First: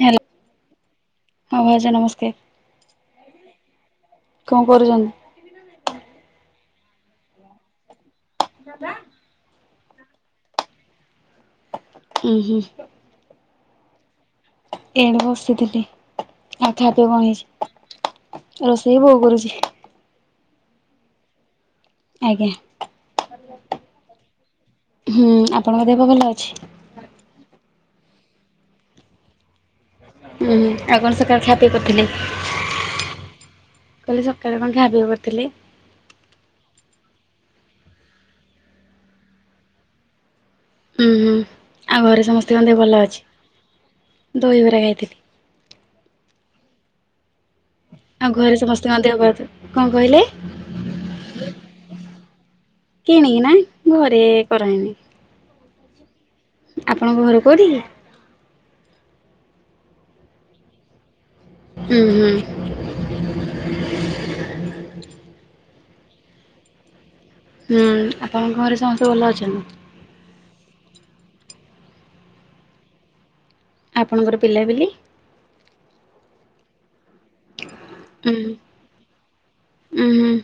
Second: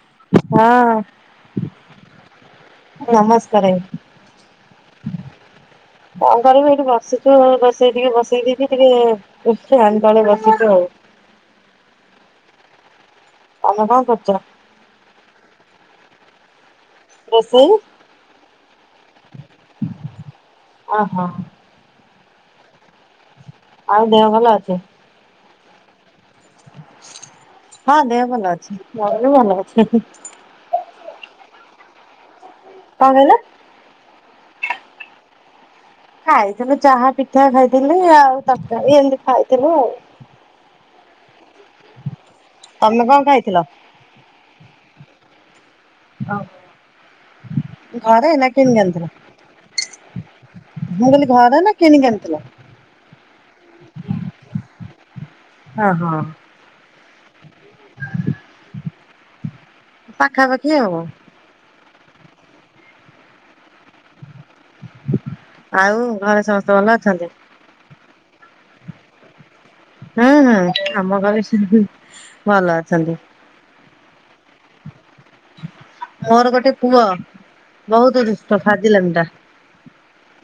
Hello ହଁ ହଁ ଭାଉଜ ନମସ୍କାର ନମସ୍ କଣ କରୁଚନ୍ତି? ଏଠି ବସିଚୁ ରୋଷେଇ ଟିକେ ବସେଇ ଦେଇକି ଟିକେ ଫ୍ୟାନ ତଳେ ବସିଚୁ ଆଉ। ଉଁ ହୁଁ। ତାମେ କଣ କରୁଚ? ଏଠେ ବସି ଥିଲି। ହାପେ ହାପେ ରୋଷେଇ ବଣେଇଚି ରୋଷେଇ ବୋଉ କରୁଚି। ଓ ହୋ। ଆଜ୍ଞା। ଆଉ ଦେହ ଭଲ ଅଛି? ହୁଁ ଆପଣଙ୍କ ଦେହ ପା ଭଲ ଅଛି? ହଁ ଦେହ ପା ଭଲ ଅଛି ବି ଭଲ ଅଛି। ଉଁ ହୁଁ ଆଉ କଣ ସକାଳେ ଖାଇବା ପିଅ କରିଥିଲେ? କଣ କହିଲ? ମୁଁ କହିଲି ସକାଳେ କଣ ଖା ପିଅ କରିଥିଲେ? ଖାଇଥିଲୁ ଚାହା ପିଠା ଖାଇଥିଲି ଆଉ ତରକାରୀ ଏମିତି ଖାଇଥିଲୁ ଆଉ। ଉଁ ହୁଁ ଆଉ ଘରେ ସମସ୍ତଙ୍କ ଦେହ ଭଲ ତମେ କଣ ଅଛି ଖାଇଥିଲ? ଦହିବରା ଖାଇଥିଲି। ଓ। ଆଉ ଘରେ ସମସ୍ତେଙ୍କ ଦେହବାଦ କଣ କହିଲେ? ମୁଁ କହିଲି ଘର ନା କିଣିିକି ଆଣିଥିଲ? କିଣିକି ନା ଘରେ କରାହେଇନି। ଅ ହ। ଆପଣଙ୍କ ଘର କେଉଠିକି? ପାଖା ପାଖି ଆଉ। ହୁଁ ହୁଁ। ଆଉ ଘରେ ସମସ୍ତେ ଭଲ ଅଛନ୍ତି? ହୁଁ ଆପଣଙ୍କ ଘରେ ସମସ୍ତ ଭଲ ଅଛନ୍ତି? ହୁଁ ହୁଁ ଆମ ଘରେ ସବୁ ଭଲ ଅଛନ୍ତି। ଆପଣଙ୍କର ପିଲାପିଲି? ମୋର ଗୋଟେ ପୁଅ ବହୁତ ଉଁ ହୁଁ ଦୁଷ୍ଟ ଫାଜିଲାମ ଟା ଉଁ ହୁଁ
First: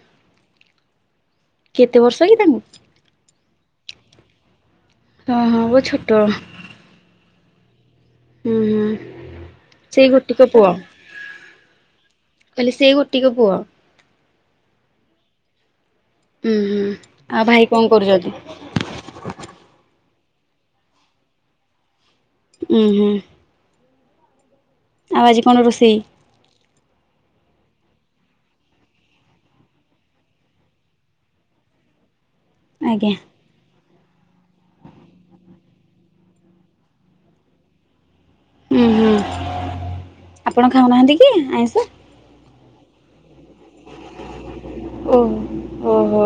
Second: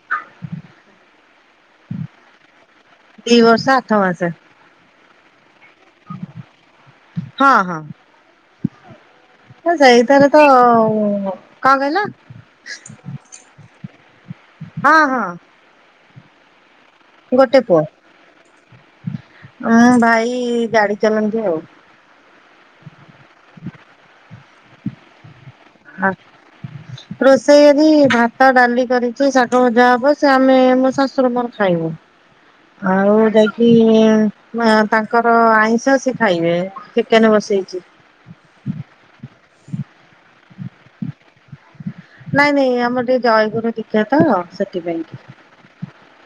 କେତେ ବର୍ଷ ହେଇ ତାଙ୍କୁ? ଦି ବର୍ଷ ଆଠ ମାସ। ହଁ ହଁ ବ ଛୋଟ ହଁ ହଁ। ହୁଁ ହଁ। ଆ ସେଇଥରେ ତ କଣ କହିଲ? କହିଲି ସେ ଗୋଟିିକ ପୁଅ? ହଁ ହଁ। ହୁଁ ହୁଁ। ଆଉ ଗୋଟେ ଭାଇ ପୁଅ କଣ କରୁଛନ୍ତି? ଉଁ ଭାଇ ଇ ଗାଡି ଚାଲନ୍ତି ଆଉ। ହ ହୁଁ। ଆଜି କଣ ରୋଷେଇ? ରୋଷେଇ ଆଜି ଭାତ ଡାଲି କରିଛି ଶାଗ ଭଜା ହବ ସେ ଆମେ ମୋ ଶାଶୁର ମୋର ଖାଇବୁ। ଆଜ୍ଞା ଆଉ ଯାଇକି ମା ତାଙ୍କର ଆଇଁଷ ସେ ଖାଇବେ ଚିକେନ ବସେଇଛି। ହୁଁ ହୁଁ ଆପଣ ଖାଉନାହାନ୍ତି କି ଆଇଁଷ? ନାଇଁ ନାଇଁ ଆମର ଟିକେ ଜୟଗୁରୁ ଦୀକ୍ଷା ତ ସେଥିପାଇଁ ଓହୋ ଓହୋ।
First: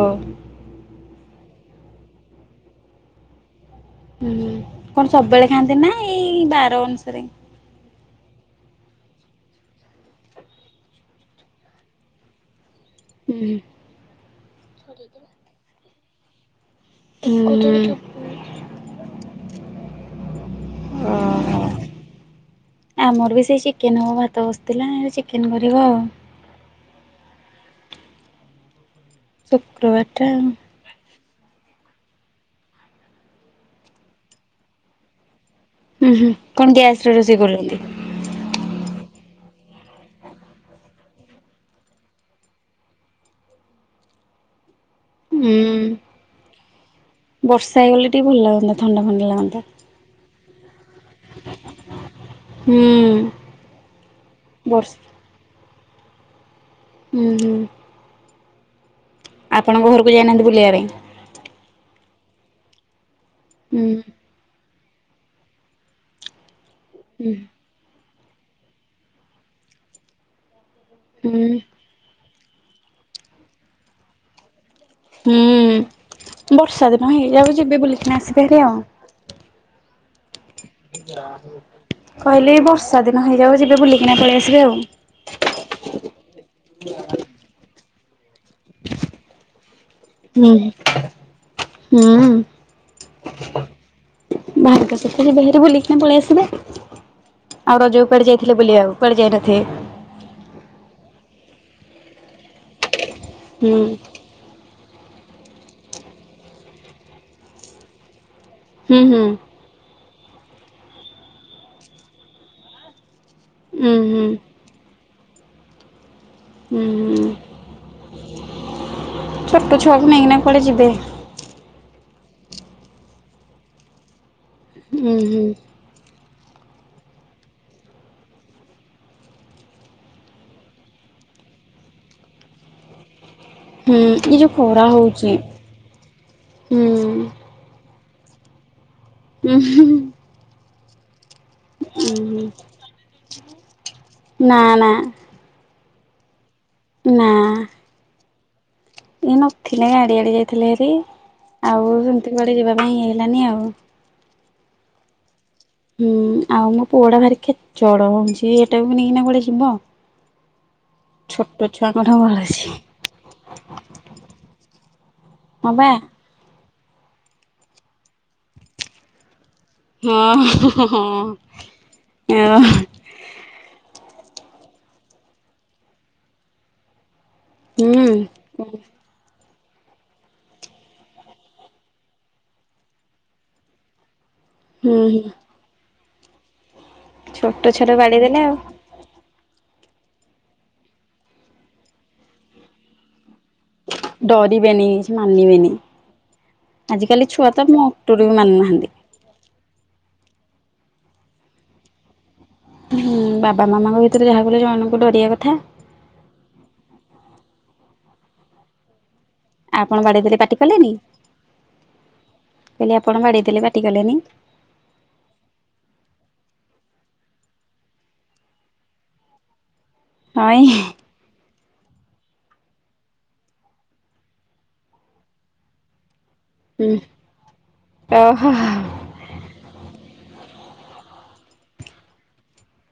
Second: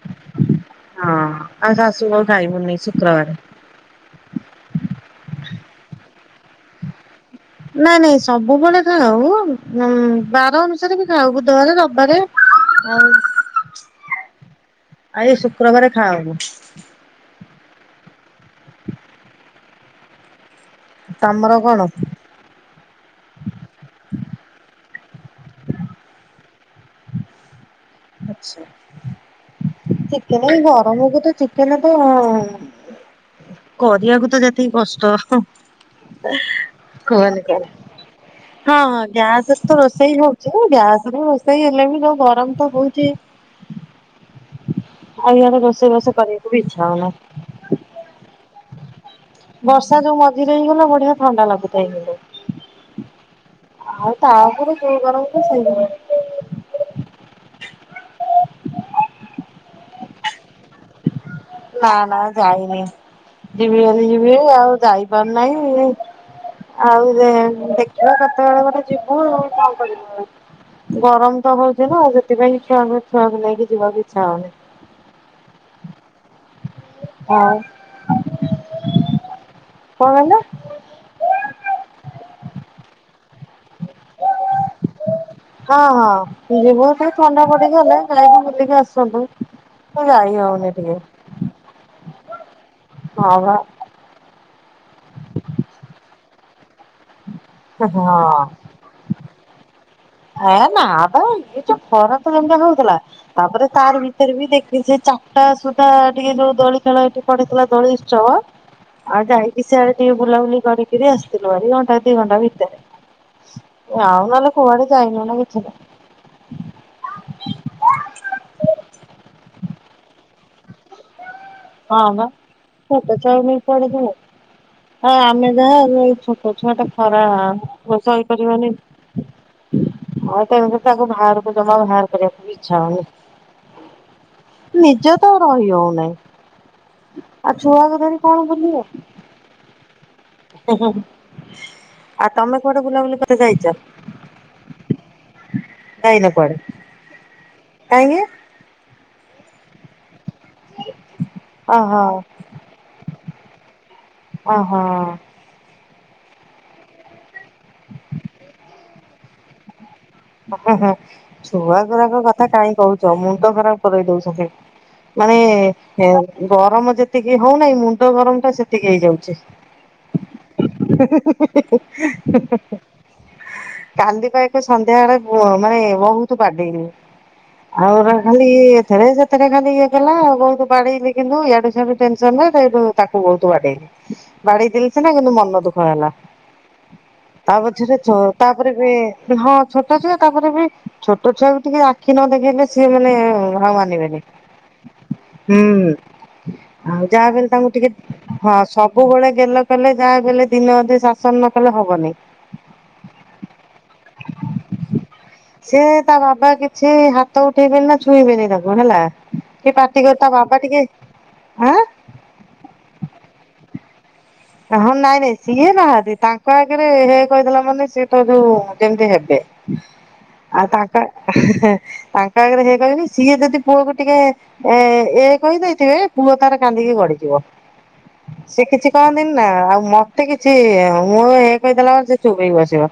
ହଁ। ଆଉ ସାସୁ ବୋହୁ ଖାଇବୁନି ଶୁକ୍ରବାରେ ହୁଁ କଣ ସବୁବେଳେ ଖାଆନ୍ତି ନା ଏଇ ବାର ଅନୁସାରେ। ନାଇଁ ନାଇଁ ସବୁବେଳେ ଖାଉ ଉ ବାର ଅନୁସାରେ ବି ଖାଉ ବୁଧବାର ରବିବାରେ ଆଉ ଓହୋ। ଆଏ ଶୁକ୍ରବାର ଖାଉନୁ। ହ। ତମର କଣ? ଆମର ବି ସେଇ ଚିକେନ ହବ ଭାତ ବସିଥିଲା ଚିକେନ କରିବା ଆଉ। ଆଚ୍ଛା ଶୁକ୍ରବାର ଟା ଆଉ। ଚିକେନ ଗରମ କୁ ତ ଚିକେନ ଓହ କରିବାକୁ ତ ଯେତିକି କଷ୍ଟ ହୁଁ ହୁଁ କଣ ଗ୍ୟାସ ରେ ରୋଷେଇ କୁହନି କୁହନି କରୁଛନ୍ତି? ହଁ ହଁ ଗ୍ୟାସ କେତେବେଳୁ ରୋଷେଇ ହଉଛି ଗ୍ୟାସ ରେ ରୋଷେଇ ହେଲେ ବି ଯୋଉ ଗରମ ତ ହଉଛି ଆଉ ଇଆଡେ ହୁଁ ରୋଷେଇ ବାସ କରିବାକୁ ବି ଇଚ୍ଛା ହଉନି ବର୍ଷା ହେଇଗଲେ ଟିକେ ଭଲ ଲାଗନ୍ତା ଥଣ୍ଡା ଫଣ୍ଡା ଲାଗନ୍ତା। ବର୍ଷା ଯୋଉ ମଝିରେ ହେଇଗଲା ବଢିଆ ଥଣ୍ଡା ଲାଗୁଥାଏ କିନ୍ତୁ ହୁଁ ଆଉ ତାପରୁ ବର୍ଷ ଯୋଉ ଗରମ କୁ ସେଇ ଗରମ। ହୁଁ ହୁଁ। ଆପଣଙ୍କ ଘରକୁ ଯାଇନାହାନ୍ତି ବୁଲିବା ପାଇଁ? ନା ନା ଯାଇନି ଯିବି ହୁଁ ବୋଲି ଯିବି ଆଉ ଯାଇପାରୁ ନାହିଁ ଆଉ ଦେ ହୁଁ ଦେଖିବା କେତେବେଳେ ଗୋଟ ଯିବୁ ଆଉ କଣ କରିବୁ ଆଉ। ଗରମ ହୁଁ। ତ ହଉଛି ନା ସେଥିପାଇଁ କିଆ ଛୁଆକୁ ନେଇକି ଯିବାକୁ ଇଚ୍ଛା ହଉନି। ହୁଁ ବର୍ଷା ଦିନ ହେଇଯାଉ ଆଉ ଯିବି ବୁଲିକି ଆସିବି ହାରି ଆଉ। କଣ କହିଲେ? କହିଲି କି ବର୍ଷା ଦେ ନ ହେଇଯାଉ ଯିବେ ବୁଲିକିନା ପଳେଇ ଆସିବେ ହଁ ଆଉ। ହଁ କି ଆସନ୍ତୁ ତୁ ଯାଇ ହୁଁ ହୋଉନି ଟିକେ। ହୁଁ। ହଁ ବା ବାହାରେ ତ ସେତିକି ବୁଲିକି ବୁଲିକିନା ପଳେଇ ଆସିବେ। ଆଉ ରଜ ହଁ କୁଆଡେ ଯାଇଥିଲେ ବୁଲିବାକୁ କୁଆଡେ ଯାଇନଥିବେ? ଏ ନା ପା ଏଇ ଯୋଉ ଖରା ତ ଏମିତିଆ ହୋଉଥିଲା ତାପରେ ହୁଁ ତାର ଭିତରେ ବି ଦେଖିଲି ସେ ଚା ଟା ସୁଦ୍ଧା ଟିକେ ଯୋଉ ଦୋଳି ଖେଳ ଏଠି ପଢେଇଥିଲା ଦୋଳି ଉତ୍ସବ ହୁଁ ହୁଁ। ଆଉ ଯାଇକି ସିଆଡ ଟିକେ ବୁଲାବୁଲି କରିକିରି ଆସିଥିଲୁ ଭାରି ଘଣ୍ଟା ଦିଇ ଘଣ୍ଟା ଉଁ ଭିତରେ ଆଉ ହୁଁ ନେଲେ କୁଆଡେ [unintelligible] ଇଚ୍ଛା ନାହିଁ। ହୁଁ। ଛୋଟ ଛୁଆକୁ ନେଇକି କୁଆଡେ ଯିବେ। ହଁ ପା ଛୋଟ ଛୁଆଙ୍କ ନେଇକି କୁଆଡେ ଯିବ ହଁ ଉଁ ହୁଁ ଆମେ ବା ଛୋଟ ଛୋଟ ଛୁଆ ଟା ଖରା ସହି ପାରିବନି। ଆଉ ତଣୁକରି ତାକୁ ବାହାରକୁ ଜମା ବାହାର କରିବାକୁ ଇଚ୍ଛା ହୁଁ ଏଇ ଯୋଉ ଖରା ହୋଉନି। ନିଜ ହଉଛି ତ ରହି ହୋଉନେଇ। ହୁଁ ଆଉ ଛୁଆକୁ ଧରି କଣ ବୁଲିବ। ଉହୁଁ। ଉହୁଁ ଆଉ ତମେ କୋଆଠେ ବୁଲାବୁଲି କଥାେ ଯାଇଚ? ନା ଯାଇନ କୁଆଡେ ନାଁ। କାହିଁକି? ଇଏ ନଥିଲେ ଗାଡ଼ି ଆଡେ ଯାଇ ଥିଲେ ହାରି ଆଉ ଓହୋ ସେମିତି କୁଆଡ଼େ ଯିବା ପାଇଁ ହେଲାନି ଆଉ। ଓହୋ। ହୁଁ ଆଉ ମୋ ପୁଅଡା ଭାରି ଖେଚଡ ହୋଉଚି ହେଟାକୁ ନେଇକିନା ବି କୁଆଡେ ଯିବ। ଓହୋ ଛୋଟ ଛୁଆ ଛୁଆଙ୍କଠୁ ଗୁଡାରଙ୍କ କଥା ଭଲସେ କାଇଁ କୋହୁଚ ମୁଣ୍ଡ ଖରାପ କରେଇ ଦୋଉଚନ୍ତି। ମାନେ ହଁ ବା ଗରମ ଯେତିକି ହଉନାହିଁ ମୁଣ୍ଡ ଗରମ ଟା ସେତିକି ହେଇଯାଉଚି। ହଁ ହଁ ହିଁ ହିଁ ହିଁ ହଁ ହିଁ ହିଁ ହୁଁ ହୁଁ ହୁଁ। କାଲି ପା ଏକେ ସନ୍ଧ୍ୟା ବେଳେ ମାନେ ବହୁତ ବାଡେଇଲି। ହୁଁ ଆଉ ରହିଲେ ଏଥେରେ ସେଥେରେ ଖାଲି ଇଏ କଲା ବହୁତ ବାଡେଇଲି କିନ୍ତୁ ଇଆଡୁ ସିଆଡୁ ଟେନସନ ସେଠୁ ତାକୁ ବହୁତ ବାଡେଇଲି। ବାଡେଇଥିଲି ହୁଁ ସିନା ହୁଁ କିନ୍ତୁ ମନ ଦୁଃଖ ହେଲା। ତା ଛୋଟ ପଛରେ ଛୁଆଟାକୁ ଛ ବାଡେଇ ଦେଲେ ଆଉ ତାପରେ ବି ହଁ ଛୋଟ ଛୁଆ ତାପରେ ବି ଛୋଟ ଛୁଆକୁ ଟିକେ ଆଖି ନ ଦେଖେଇଲେ ସିଏ ମାନେ ଆଉ ମାନିବେନି ଡରିବେନି କିଛି ମାନିବେନି ହୁଁ। ଆଉ ଆଜିକାଲି ଯାହା ଛୁଆ ବଲେ ତ ତାଙ୍କୁ ଟିକେ ମୋଟରୁ ବି ହଁ ମାନୁନାହାନ୍ତି ସବୁବେଳେ ଗେଲ କଲେ ଯାହା ବଲେ ଦିନ ଅଧେ ଶାସନ ନ କଲେ ହବନି। ହୁଁ ବାବା ମାମାଙ୍କ ଭିତରେ ଯାହା କହିଲେ ଜଣଙ୍କୁ ଡରିବା କଥା। ସେ ତା ବାବା କିଛି ହାତ ଉଠେଇବେନି ନା ଛୁଇଁବେନି ତାକୁ ହେଲା। କି ଆପଣ ପାଟି କରି ବାଡେଇ ତା ଦେଲେ ବାବା ପାଟି ଟିକେ କଲେନି ଆଁ ବୋଲେ ଆପଣ ବାଡେଇ ଦେଲେ ପାଟି କଲେନି ହଁ ନାଇଁ ନାଇଁ ସିଏ ନାହାନ୍ତି। ତାଙ୍କ ଆଗରେ ହେ କହିଦେଲାମାନେ ସିଏ ତ ଯୋଉ ଯେମିତି ହେବେ ହଇ ଆଉ ତାଙ୍କ ତାଙ୍କ ଆଗରେ ହେଇ କହନି ସିଏ ଯଦି ପୁଅକୁ ଟିକେ ଏ କହିଦେଇଥିବେ ପୁଅ ତାର ହୁଁ କାନ୍ଦିକି ଗଡିଯିବ ଓହୋ ସେ କିଛି କହ ଆଉ ମତେ କିଛି ମୁଁ ଇ କହିଦେଲା ସେ ଚୁପ ହେଇକି ବ।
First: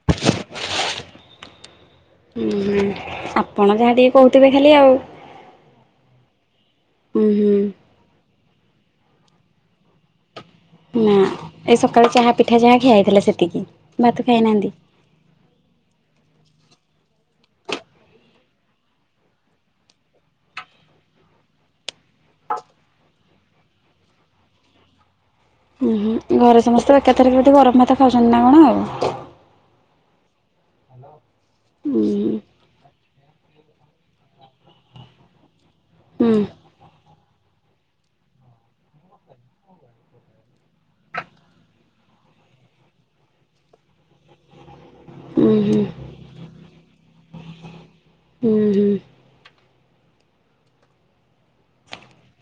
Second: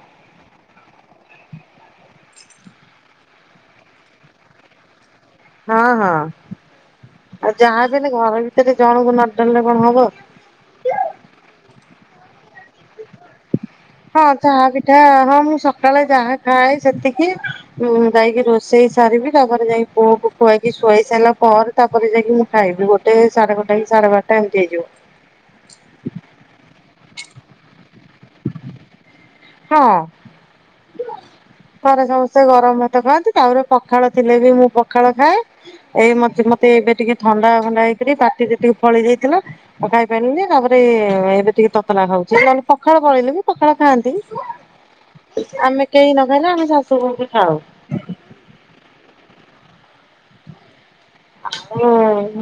ଉହୁଁ ଆପଣ ଯାହା ଟିକେ କହୁଥିବେ ଖାଲି ଆଉ। ହଁ ହଁ ହୁଁ ଆଉ ହୁଁ ଯାହା ବି ହେଲେ ଘର ଭିତରେ ଜଣକୁ ନଟଣିଲେ କଣ ହବ। ନାଁ ଏଇ ସକାଳୁ ଚାହା ପିଠା ଯାହା ଖିଆଇଥିଲା ସେତିକି ଭାତ ହଁ ଚାହା ଖାଇନାହାନ୍ତି। ପିଠା ହଁ ମୁଁ ସକାଳେ ଯାହା ଖାଏ ସେତିକି ଉଁ ଯାଇକି ରୋଷେଇ ସାରିବି ତାପରେ ଯାଇକି ପୁଅକୁ ଖୁଆଇକି ଶୁଆଇ ସାରିଲା ପରେ ତା ତାପରେ ଯାଇକି ମୁଁ ଖାଇବି ଗୋଟେ ସାଢେ ଗଟେକି ସାଢେ ବାରଟା ଏମିତି ହେଇଯିବ। ଉହୁଁ ଘରେ ସମସ୍ତେ ଏକାଥର ବୋଧେ ଗରମ ଭାତ ଖାଉଛନ୍ତି ନା କଣ? ହଁ ଉଁ ଥରେ ସମସ୍ତେ ଗରମ ଭାତ ଖାଆନ୍ତି ତାପରେ ପଖାଳ ଥିଲେ ବି ମୁଁ ପଖାଳ ଖାଏ ଏଇ ହୁଁ ମତେ ମତେ ଏବେ ଟିକେ ଥଣ୍ଡା ଫଣ୍ଡା ହେଇକିରି ପାଟିରେ ଟିକେ ଫଳି ଯାଇଥିଲା ଖାଇପାରିଲିନି ତାପରେ ଏବେ ଟିକେ ତତଲା ଖାଉ [unintelligible] ପଖାଳ ବଳିଲେ ବି ପଖାଳ ଖାଆନ୍ତି। ହୁଁ ହୁଁ ଆମେ କେହି ନ ଖାଇନେ ଆମେ ଶାଶୁ ବୋହୁ ବି ଖାଉ। ହୁଁ ହୁଁ ହଁ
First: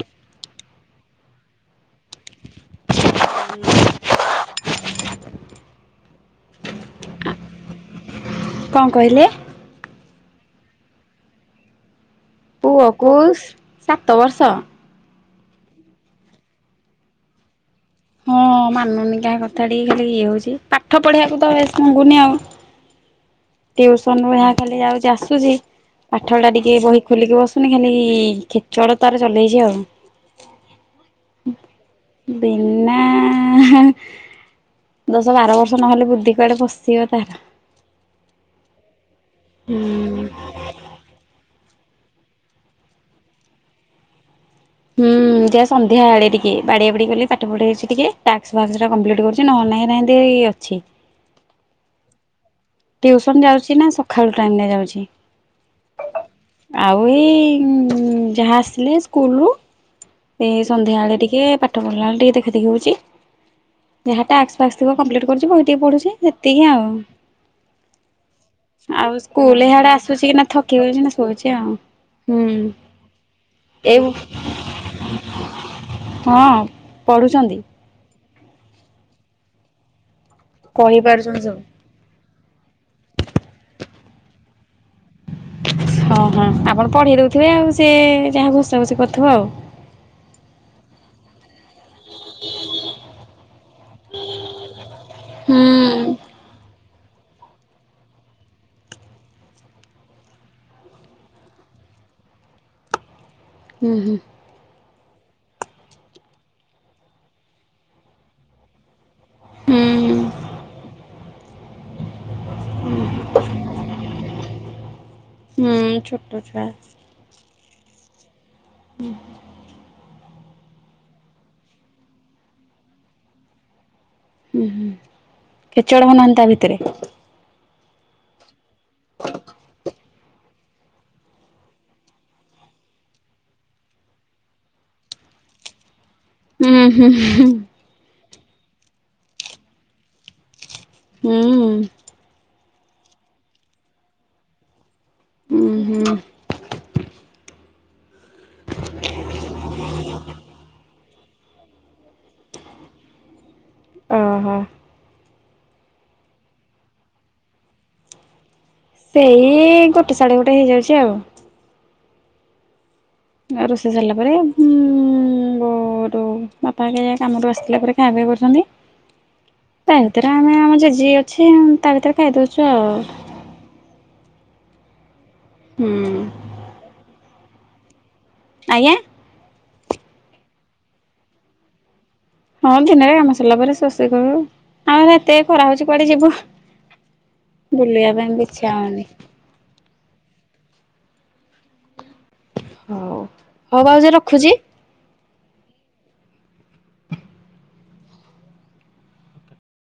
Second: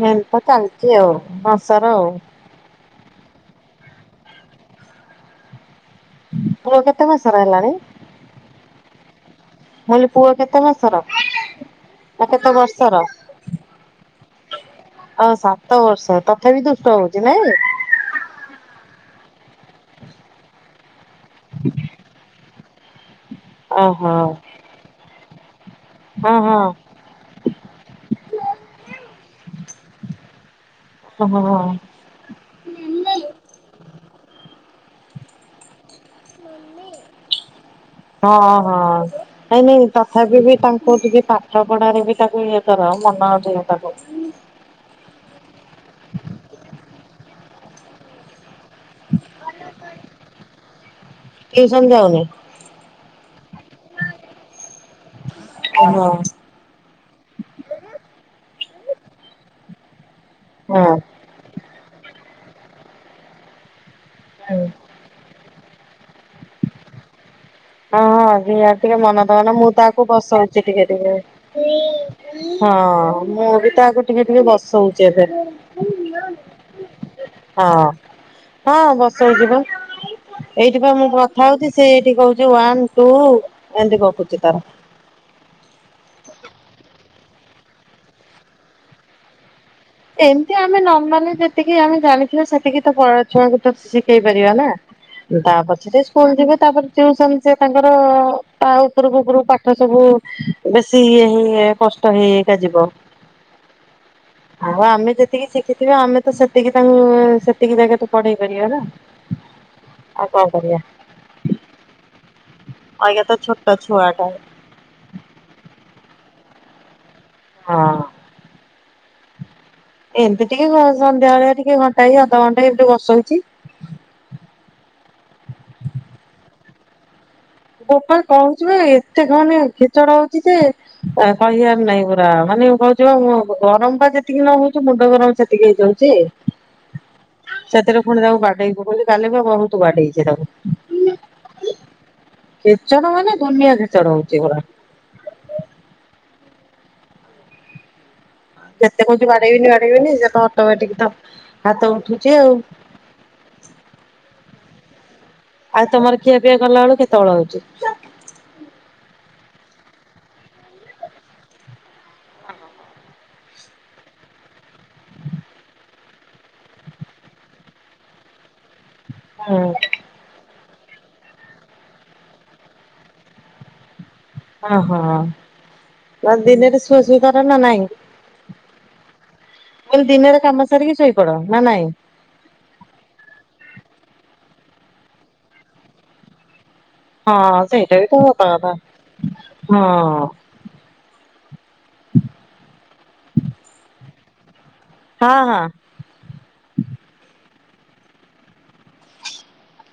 ହେମତ ଚାଲିଛି ଆଉ ସଂସାର ଆଉ। [inaudible] ପୁଅ କେତେ ମାସର ହେଲାଣି? କଣ କହିଲେ? ତାହେଲେ ପୁଅ କେତେ ମାସର? ନା କେତେ ବର୍ଷର? ପୁଅକୁ ସାତ ବର୍ଷ। ଆଉ ସାତ ବର୍ଷ ତଥାପି ଦୁଷ୍ଟ ହଉଚି ନାଇଁ। ହଁ ମାନୁନି କାହା କଥା ଟିକେ ଖାାଲି ଇଏ ହଉଚି ପାଠ ପଢିବାକୁ ତ ବେଶୀ ମଙ୍ଗୁନି ଆଉ। ଓହୋ ଟିଉସନରୁ ଯାହା ଖାଲି ଯାଉଚି ଆସୁଚି। ହଁ ପାଠ ଟା ହଁ। ଟିକେ ବହି ଖୋଲିକି ବସୁନି ଖାଲି ଖେଚଡ ତାର ଚଲେଇଚି ଆଉ। ହଁ। ନାଁ ଆଁ ଆଁ ଆଁ ହାଁ ଆ ଦଶ ବାର ବର୍ଷ ନହେଲେ ବୁ ଦୀ ଇ କୁଆଡେ ପସିଗଲା। ହେଇନେଇ ତଥାବି ବି ତାଙ୍କୁ ଟିକେ ପା ଠ ପଢାରେ ବି ତାକୁ ଇଏ କର ମନ ଦିଅ ତାକୁ। ହୁଁ ଯା ସନ୍ଧ୍ୟାବେଳେ ଟିକେ ବାଡିଆ ବାଡି କଲି ପାଠ ପଢେଇଚି ଟିକେ ଟାସ୍କ ଫାକ୍ସ ଗୁଡା କମ୍ପ୍ଲିଟ କରୁଚି ନ ହେନେ ନାଇଁ ନାହିଁ ହେରା ହେମତି ଅଛି। ଟିଉସନ ଯାଉନି ଟିଉସନ୍‌ ଯାଉଚି ନା ସଖାଳୁ ଟାଇମ୍‌ ଟା ଯାଉଚି? ଓହୋ ଆଉ ଏଇ ଇ ଇ ଯାହା ଆସିଲେ ସ୍କୁଲ୍‌ ରୁ। ଏଇ ସନ୍ଧ୍ୟା ହଁ। ଏଳେ ଟିକେ ପାଠ ପଢିଲା ବେଳେ ଟିକେ ଦେଖା ଦେଖି ହଉଚି। ଯାହାଟା ଟାକ୍ସ ହଁ ଫାକ୍ସ ଥିବ କମ୍ପ୍ଲିଟ୍ କରୁଚି ବହି ଟିକେ ପଢ଼ୁଛି ସେତିକି ଆଉ। ହଁ ହଁ ଦି ଆଡୁ ଟିକେ ଆଉ ମନ ଦବ ନା ସ୍କୁଲ ମୁଁ ଇଆଡେ ତାକୁ ଆସୁଛି କି ନା ବସଉଚି ଥକି ଟିକେ ଯାଉଛି ନା ଟିକେ। ଶୋଉଛି ଆଉ ହଁ ଅଁ ମୁଁ ବି ଏଇ ତାକୁ ଟିକେ ଟିକେ ବସଉଚି। କିଏ ସେ ହଁ ପଢୁଛନ୍ତି ହଁ। ହଁ ବସଉଚି ପା ଏଇଠି ପା ମୁଁ କହିପାରୁଛନ୍ତି କଥା ସବୁ। ହଉଛି ସେ ଏଇଠି କହୁ ଚି ୱାନ୍‌ ଟୁ ଉ ଏମିତି ଗପୁଚି ତାର। ହଁ ହଁ ଆପଣ ପଢେଇ ଦଉଥିବେ ଆଉ ସେ ଯାହା ଘୋଷା ଘୋଷି କରୁଥିବ ଆଉ। ଏମିତି ଆମେ ନର୍ମାଲ୍‌ ରେ ଯେତିକି ଆମେ ଜାଣିଥିବା ସେତିକି ତ ପ ଛୁଆଙ୍କୁ ଶିଖେଇ ପାରିବା ନା। ତା ହୁଁ ପଛରେ ସ୍କୁଲ ଯିବେ ତାପରେ ଟିଉସନ୍‌ ସେ ତାଙ୍କର ତା ଉପୁରୁ ଉପୁରୁ କୁ ପାଠ ସବୁ ବେଶି ଇଏ ହେଇ କ ଷ୍ଟ ହେଇ ହେଇ କା ଯିବ। ହୁଁ ହୁଁ। ହଁ ଆମେ ଯେତିକି ଶିଖିଥିବା ଆମେ ତ ସେତିକି ତାଙ୍କୁ ସେତିକି ଜାଗା ରେ ପଢେଇ ପାରିବା ନା। ହୁଁ ଉଁ। ଆଜ୍ଞା ତ ଛୋଟ ଛୁଆଟା। ହୁଁ ଛୋଟ ଛୁଆ। ହଁ ଅଁ। ହୁଁ। ଏମତି ଟିକେ ଘ ସନ୍ଧ୍ୟା ବେଳିଆ ଟିକେ ଘଣ୍ଟାଏ ଅଧଘଣ୍ଟେ ଏମ୍ ତି ବସଉଚି। ହୁଁ ହୁଁ ଖେଚଡ କରୁନାହାନ୍ତି ତା ଭିତରେ? [unintelligible] କହୁଚି ପା ଏତେ କହନି ଖେଚଡ ହଉ କହୁଚି ଯେ କହିବାର ନାହିଁ ପୁରା ମାନେ କହୁଚି ପା ମୁଁ ଗରମ୍ ପା ଯେତିକି ନ ହଉଛି ମୁଣ୍ଡ ଗରମ ସେତିକି ହେଇଯାଉ ଚି ହୁଁ ହୁଁ ହୁଁ ସେଥିରୁ ପୁଣି ତାକୁ ବାଡେଇ ପକୋଉଚି କାଲି ପା ବହୁତ୍‌ ବାଡେଇଚି ତାକୁ। ହୁଁ ଉଁ। ଖେଚଡ ମାନେ ଦୁନିଆ ଖେଚଡ ହଉଚି [unintelligible] ଉଁ ହୁଁ। ଯେତେ କୋଉଚି ବାଡେଇବିନି ବାଡେଇବିନି ସେ ତ ଅଟୋମେଟିକ୍ ତ। ହାତ ଉଠୁଚି ଆଉ। ଅ ହ ଆଉ ତମର ଖିଆ ପିଆ ଗଲା ବେଳକୁ କେତେବେଳ ହୋଉଚି। ସେଇ ଇ ଇ ଗୋଟେ ସାଢେ ଗୋଟେ ହେଇଯାଉଚି ଆଉ ଆଉ ରୋଷେଇ ସରିଲା ପରେ ହଁ ଉଁ ଉଁ [unintelligible] ବାପା [inaudible] କାମ ରୁ ଆସିଲା ପରେ ଖା ପିଆ କରୁଛନ୍ତି। ହୁଁ ତା ଭିତରେ ଆମେ ଆମ ଯେଝା ଯିଏ ଅଛି ତା କତିରେ ଖାଇଦଉଛୁ ଆଉ। ଓହୋ ହୁଁ। ଆଉ ଦିନେରେ ସୁଆ ସୁଇ କର ନା ନାଇଁ। ଆଜ୍ଞା! ମୁଁ କଇଲି ଦିନରେ କାମ ସାରିକି ଶୋଇପଡ ନା ନାଇଁ। ହଁ ଦିନରେ କାମ ସରିଲା ପରେ ସୁଆ ସୋଇ କରୁ, ହଁ ଏତେ ଖରା ହଉଚଚି କୁଆଡେ ଯିବୁ। ହଁ ସେଇଟା ବି ବୁଲିବା ପାଇଁ କୋଉ ଇଚ୍ଛା ହଉନି ହବାକଥା। [inaudible] ହଉ ଭାଉଜ ରଖୁଛି। ହଁ ହଁ।